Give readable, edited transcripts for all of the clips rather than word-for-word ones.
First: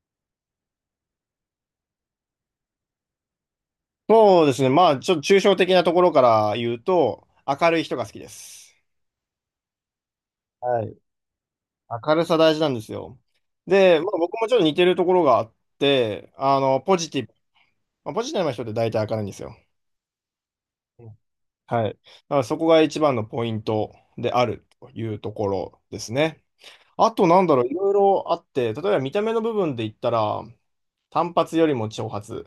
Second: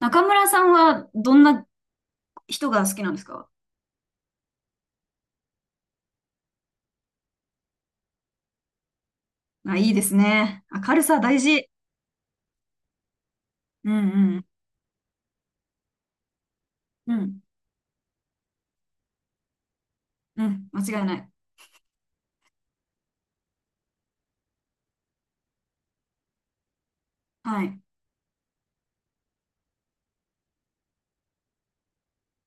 中村さんはどんな人が好きなんですか？そうですね。まあ、ちょっと抽象的なところから言うと、明るい人が好きです。あ、いいですね。は明い。るさ大事。明るさ大事なんですよ。うんで、まあ、う僕ん。もちょっと似てるところがあって、あの、ポジうティブ。ん。まあ、ポジティブな人って大体明るいんですよ。うん。間う違いなん。い。はい。だからそこが一番のポイントであるというところですね。あと、なんだろはう、いい。ろいろあって、例えば見た目の部分で言ったら、単発よりも長髪。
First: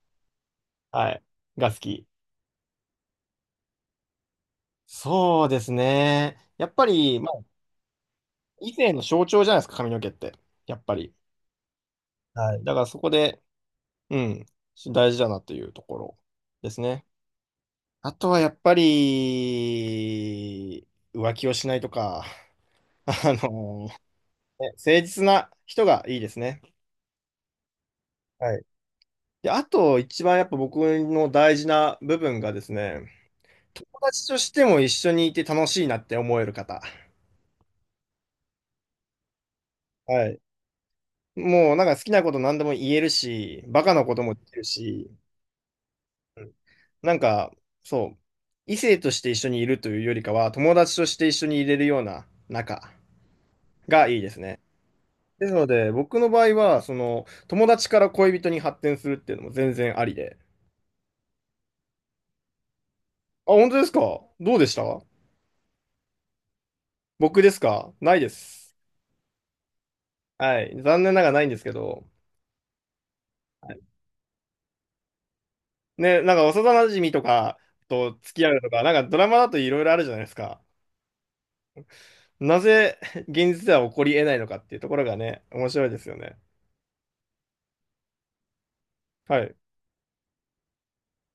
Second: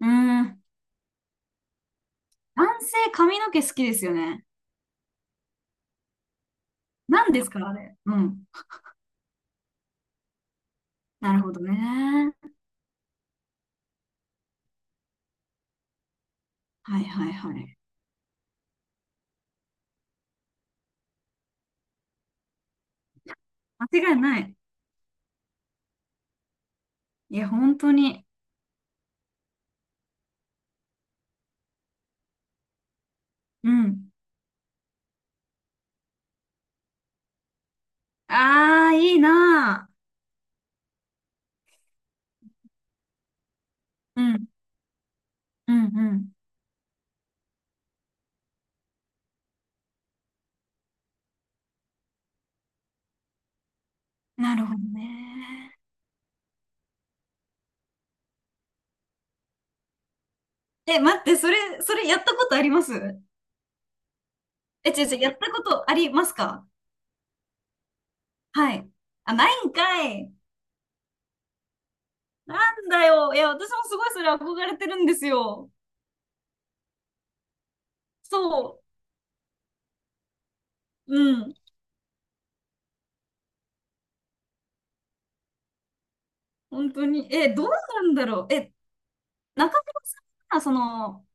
うん。はい。が好き。男性髪の毛好きですよね。そうですね。やっぱり、ま何であすかあれ。うん。以前の象徴じゃないですか、髪の毛って。やっぱり。なるほどね。はい。だからそこで、うん、大事だなというところですはね。いはいはい。あとはやっぱり、浮気をしないとか、あのね、間違いない。誠実な人がいいですね。いや、本当に。はい。で、あと一番やっぱ僕の大事な部分がですね、う友ん。達としても一緒にいて楽しいなって思える方。ああ、いいなあ。はい。もうなんか好きなこと何でも言えるし、バカなこうともでん。きるし、うんうん。なんか、そう、異性として一緒にいるというよりかは、友達として一緒にいれるような仲がいいですなね。るほどですのね。で、僕の場合は、その、友達から恋人に発展するっていうのも全然ありで。え、待って、それ、それやったことあります？あ、本当ですか？どうでしえ、た？違う違う、やったことありますか？僕ですか？ないです。はい。あ、ないんかい。はい。残念ながらないんですけど。なんだよ。いや、私はい。もすごいそれ憧れてるんですよ。ね、なんか幼馴染とかと付き合うとそか、なんかドラマだといろいろあるじゃないですか。う。うん。なぜ現実では起こり得ないのかっていうところがね、面白いですよね。本当に。え、どうなんだろう。え、はい。中村さんは、その、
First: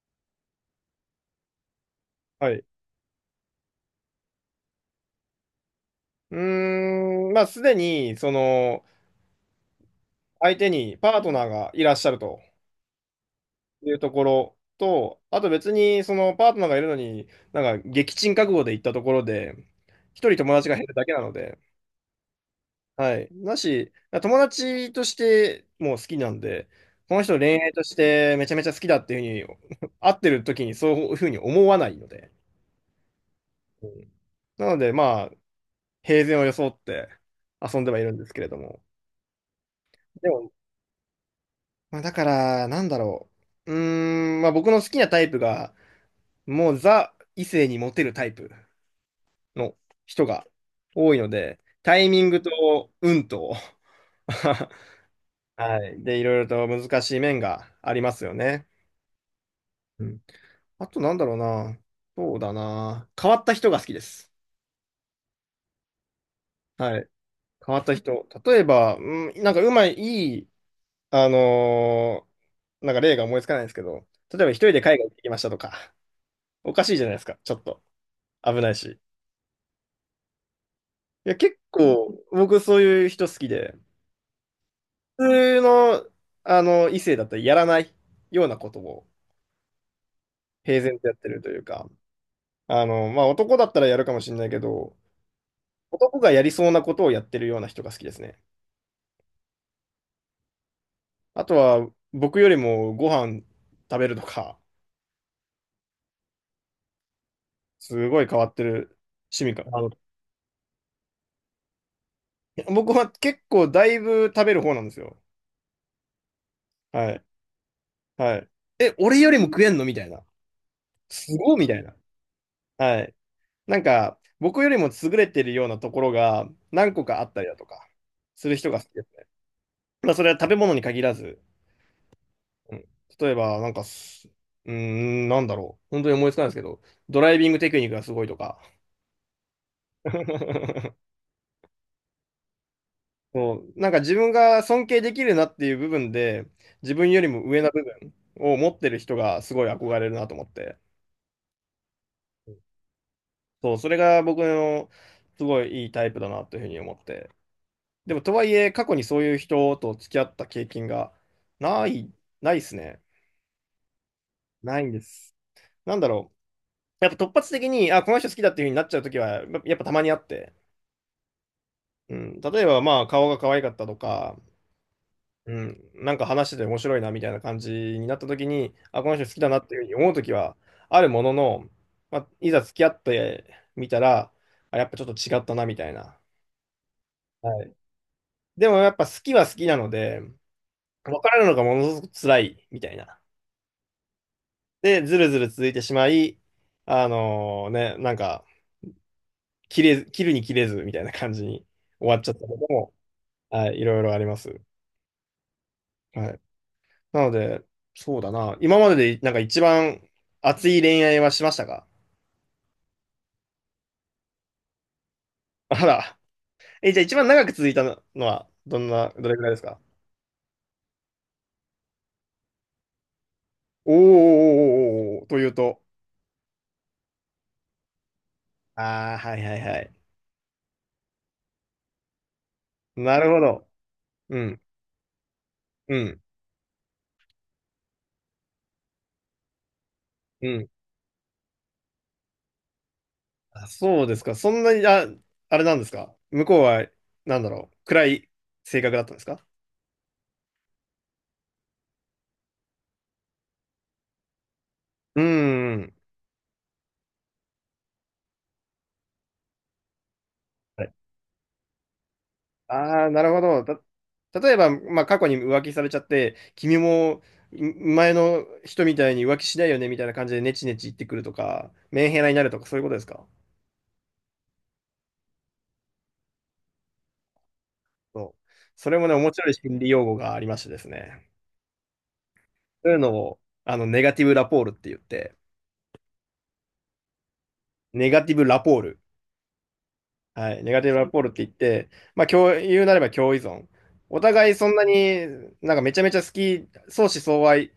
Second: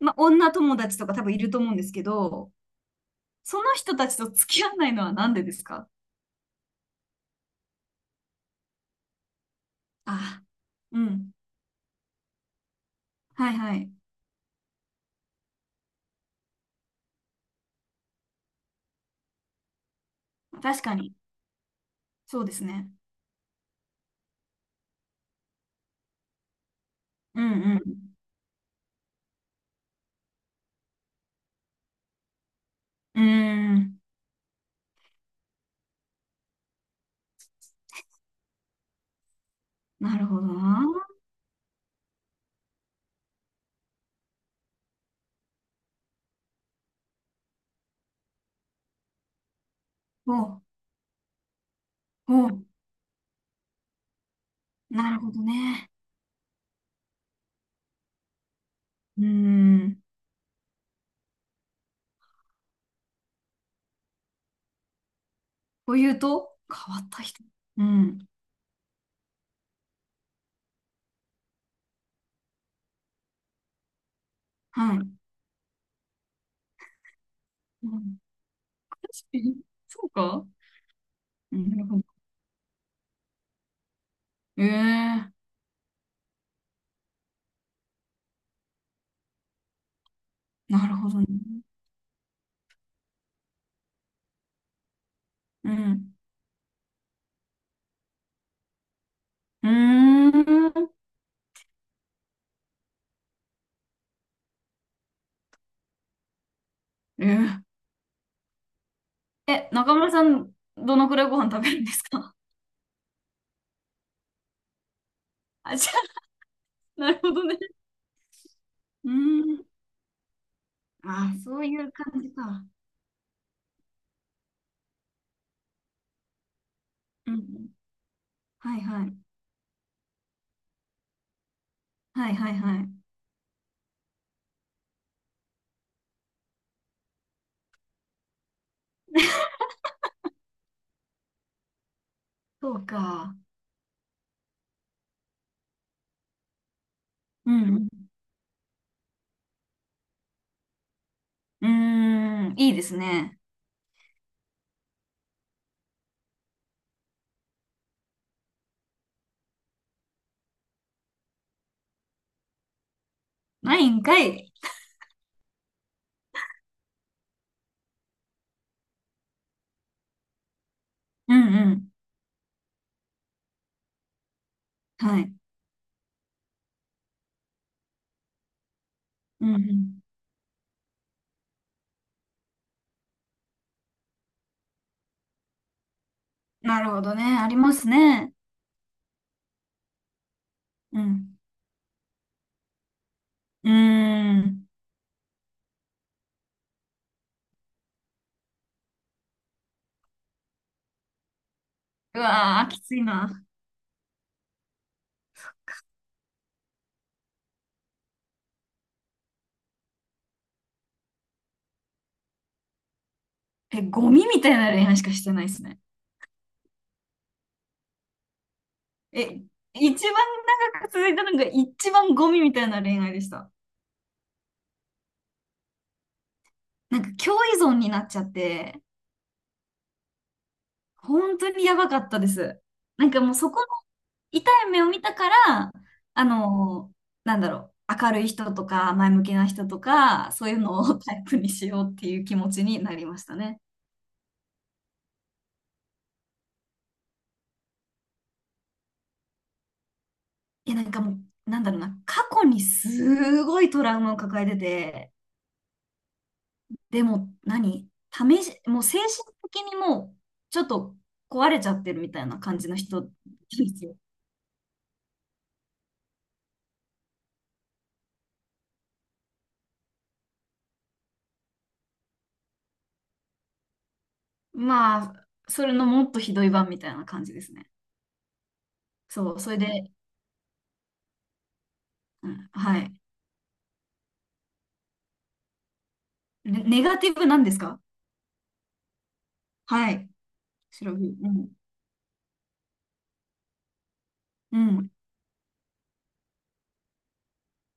ま、女友達とか多分いると思うんですけはど、い。その人たちと付き合わないのはなんでですか？うーん、まあ、すでに、その、あ、相手にうパートん。ナーがいらっしゃるとはいはいい。うところと、あと別に、その、パートナーがいるのに、なんか、撃沈覚悟で行ったところで、一人友達が確減るかだけに。なので、そうですね。はい。だし、友達としてもう好きなんで、この人う恋愛としんてめちゃめちゃ好きだっていうふうに、会ってる時にそういうふうに思わないので、うん。うーうん。ん。なので、まあ、平然を装って遊んではいるんですけれども、なるでほども、な。まあ、だから、なんだろう。うーん、まあ僕の好きなタイプが、もうザ異性にモテるタイプの人がお、多いので、タイミングお、と運と、なるほどはね。い。で、いろいろと難しい面がありますよね。うーん。うん。あとなんだろうな。そうだな。変わった人が好きです。というと、変はわっい。た人。変わうったん。人。例えば、うん、なんかうまい、いい、あのーなんか例が思いつかないんですけど、例えば一人では海い。外行ってきましたとか、おかしいじゃないですか、ちょっと。うん、危ないし。確かにそうか。いや、う結ん、なるほど。構、僕そういう人好きで、普ええ、通の、あの、異性だったらやらないようなことを平なる然とほやっどね。てるというか、あの、まあ、男だったらやるかもしれないけど、うん。男がやりそうなことをやってるような人が好きですね。うーん。あとは、僕よりもご飯食べるとか、えすごい変わってる趣え、味かえ、な。あの、中村さん、どのくらいご飯食べるんですか？ 僕は結構だいぶ食べる方なんですよ。あ、じゃあ、はなるい。ほどね。はい。え、う俺よりもー食ん。えんのみたいな。あ、すごそいうみたいいうな。感じか。はい。なんか、僕よりも優れてるようなところが何個かあうったん。りだとか、する人はがい好きではすい。ね。まあ、それは食べ物に限らず、はいはいうはん、い。例えば、なんかす、うーん、なんだろう。本当に思いつかないですけど、ドライビングテクニックがすごいとか。そうか。そう、なんか自分が尊敬できるなっていう部分で、自分よりもう上な部ん。分を持ってる人がすごい憧れるなと思って、うん。うーん、いいですね。そう、それが僕のすごいいいタイプだなというふうに思って。でも、とはいえ、過去にそういう人と付き合った経験がない、ないですね。ないんかい。ないんです。なんだろう。やっぱ突発的に、あ、この人好きだっていう風になっちゃうときは、やっぱたまにあって。うんうん。うん。例えば、まあ、顔が可愛かったとか、はい。うん。なんか話してて面白いな、みたいな感じになったときに、あ、この人好きうだんなうっていう風にん。思うときは、あるものの、まあ、いざ付き合ってみたら、あ、やっぱちょっと違ったな、みたいな。なるほどね。ありはまい。すね。でも、やっぱ好きは好きなので、う分かん。らるのがものすごく辛い、みたいな。うーん。で、ずるずる続いてしまい、あのね、なんか、切るに切れずみたいな感じに終わうっちゃったこわー、ときも、ついな。はい、いろいろあります。はい。なので、そうだな。今までで、なんか一番熱い恋愛はしましたか？え、ゴミみたいな恋愛しかしてないですね。あら。え、じゃあ一番長く続いたのは、どんな、どれくえ、らいですか？一番長く続いたのが一番ゴミみたいな恋愛でした。おーおーおーおーおーおー、というと。なんか、共依存になっちゃって、ああ、はいはいはい。本当にやばかったです。なんなかるもうほそこのど。う痛ん、い目を見たから、うん、あの、なんだろう、明るい人とか、前向きな人とか、そうういうん。のをタイプにしようっていう気持ちになりましたね。あ、そうですか。そんなに、あ、あれなんですか。向こうは、なんだろう。暗い性格だったんですか？いや、なんかもう、なんだろうな、過去にすごいトラウマを抱えてて、うーん。でも何、試し、もう精神的にもうちょっはい。と壊れちゃってるみたいな感じの人ああでー、なるほど。すよ。例えば、まあ、過去に浮気されちゃって、君も前の人みたいに浮気しないよねみたいな感じでネチネチ言ってくるとか、メンヘラになるとか、そういうことですか？まあ、それのもっとひどい版みたいな感じですね。そう。それもね、面そう、白そいれ心理で、用語がありましてですね。うん、はそい。ういうのを、あの、ネガティブラポールって言って、ネ、ネガティブなんですか？ネガティブラポール。はい。はい、ネガティ白ブラビポールうってん。言って、まあ、共言うなれば共依存。お互いうそんなん。になんかめちゃめちゃ好き、相思相愛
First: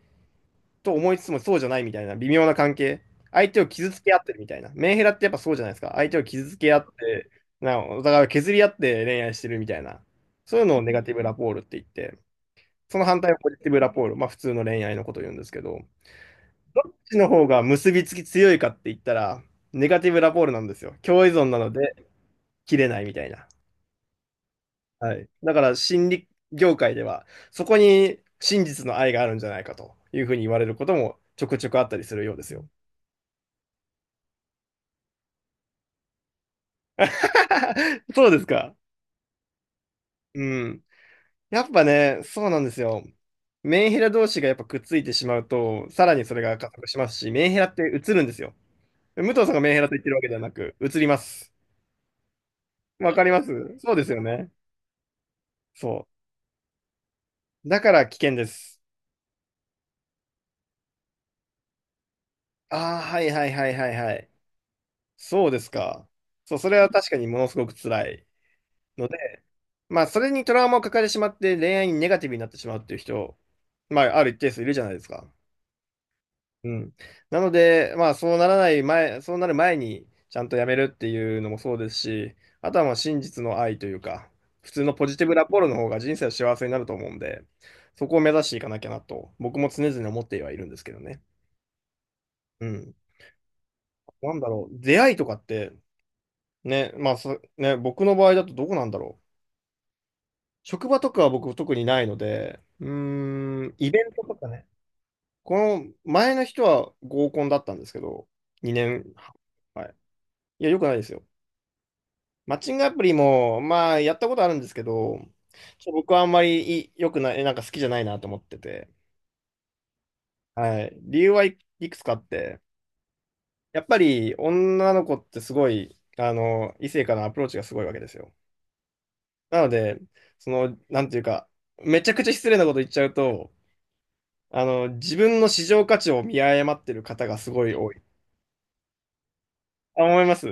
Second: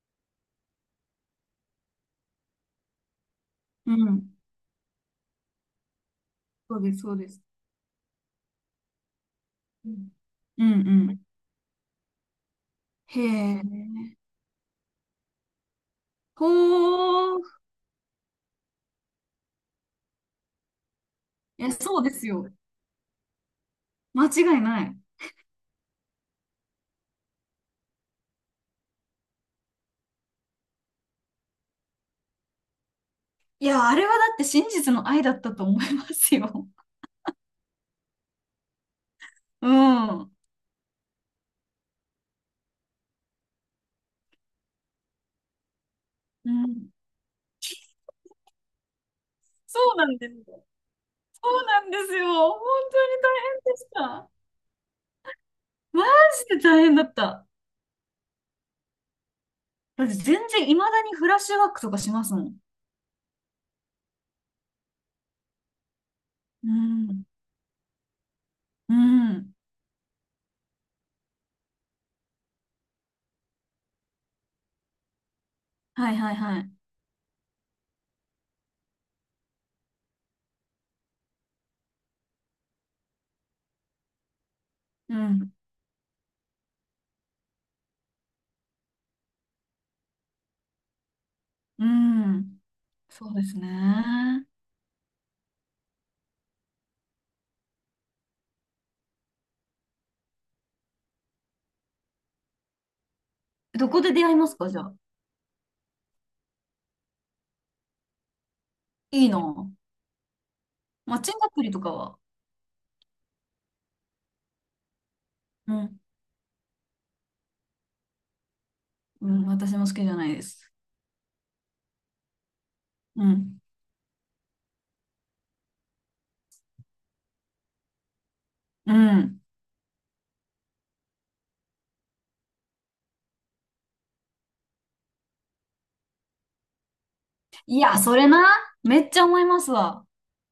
と思いつつもそうじゃないみたいな微妙な関係。相手を傷うつけ合っん。てるみたいな。メンヘラってやっぱそうじゃないですか。相手を傷つけ合そうっです、そうでて、す。なんかお互いを削り合って恋愛してるみたいうな。ん。そういううのをん、ネガテうィん。ブラポールって言って、その反へ対をポジえ。ティブラポール、まあ普通の恋愛のことを言うんですけど、ほどっちの方ー。が結びつき強いかって言ったら、ネガティブラポールなんですよ。共依存ないのや、でそうですよ。切れないみたいな。間違いない。はい。だから心理業界では、そこに真実の愛があるんじゃないかというふうに言われることもちょくちょくあったりするようですよ。いや、あれはだって真実の愛だったと思いますよ。そうですか。うん。うん。やっぱね、そうなんですよ。メンヘラ同士がやっぱくっついてしまうと、さらにそれうが加速ん、しますし、メンヘラって映るんですよ。武藤さんがメンヘそラとう言っなてるんわけでですはなよ。く、映りまそす。うなんですよ。本当わにかり大ま変す。でしそうですよた。ね。マそジで大変だった。う。だから危険です。だって全然、未だにフラッシュバックとかしますもん。ああ、はいはいはいはいはい。そうですか。そう、そうれは確かん。にものすごく辛いうので、ん。まあ、それにトラウマを抱えてしまって恋愛にネガティブになってしまうっていう人、まあ、ある一定数いるじゃないですか。はいはいはうい。ん。なので、まあ、そうならない前、そうなる前に、ちゃんとやめるっていうのもそうですし、あとはもう真実の愛というか、普通のポうジティブラん。ポロの方が人生は幸せになると思うんで、そこを目指していかなきゃなと、僕も常々思ってはいるんですけどね。うん。うん。そうですなんね。だろう、出会いとかって、ね、まあ、ね、僕の場合だとどこなんだろう。職場とかは僕特にないので、うーん、どイベこンでト出会といまかすね、かじゃあ。この前の人は合コンだったんですけど、2年いいはな。ん。はい。いや、よくないですマッよ。チングアプリとかは。マッチングアプリも、まあ、やったことあるんですけど、うちょっとん。僕はあんまり良くない、なんか好きじゃないなと思ってて。うん。私も好きじゃないです。はい。理由はい、いくつかあって、うん。やっぱり女の子ってすごい、あの、異性からのアプローチがすごいわけですよ。うん。なので、その、なんていうか、めちゃくちゃ失礼なこと言っちゃうと、あの、自分の市場価値を見誤ってる方がすごいい多や、い。それな。めっちゃ思いますあ、わ。思います？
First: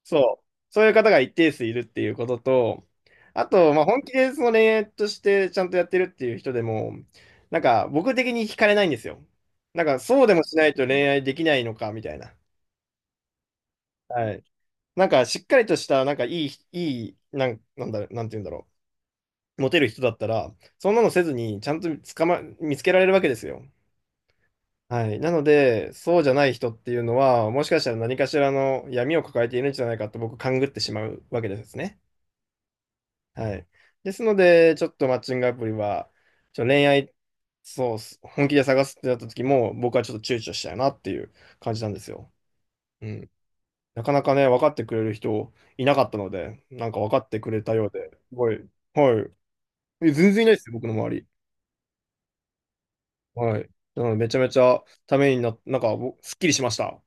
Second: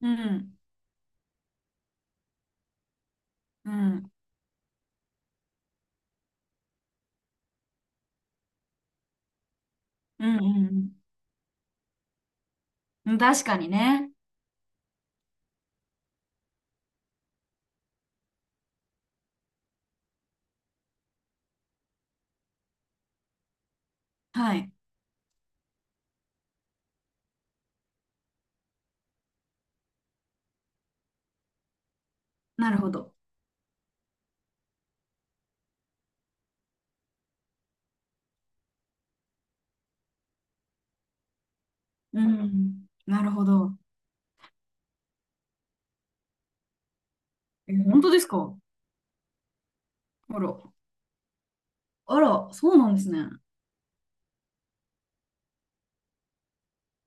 うそう、ん。そういう方が一定数いるっていうことと、あうと、まあ、本ん。気でその恋愛としてちゃんとやってるっていう人でも、なんか僕的に惹かれないんですよ。なんかそううでんもしなういと恋ん愛できないのかみたいな。うん。確かにね。はい。なんかしっかりとした、なんかいい、なん、なんだ、なんて言うんだろう。モテる人だったら、そんなのせずに、ちゃんと捕ま、見つけられるわけですよ。はい。はい。なので、そうじゃない人っていうのは、もしかしたら何かしらの闇を抱えているんじゃないかと僕、勘ぐってしまうわけですね。なるほど。はい。ですので、ちょっとマッチングアプリは、ちょっと恋愛、そうっす、本気で探すってなった時も、僕はちょっと躊躇したよなっていう感じなんですうよ。ん。うなるん。ほど。なかなかね、分かってくれる人いなかったので、なんか分かってくれえ、たよう本当で、ですすごか？い、はい。え、全あ然いないら。ですよ、僕の周り。あら、そうなんですね。はい。なので、めちゃめちゃためにな、なんか、ぼ、すっきりしました。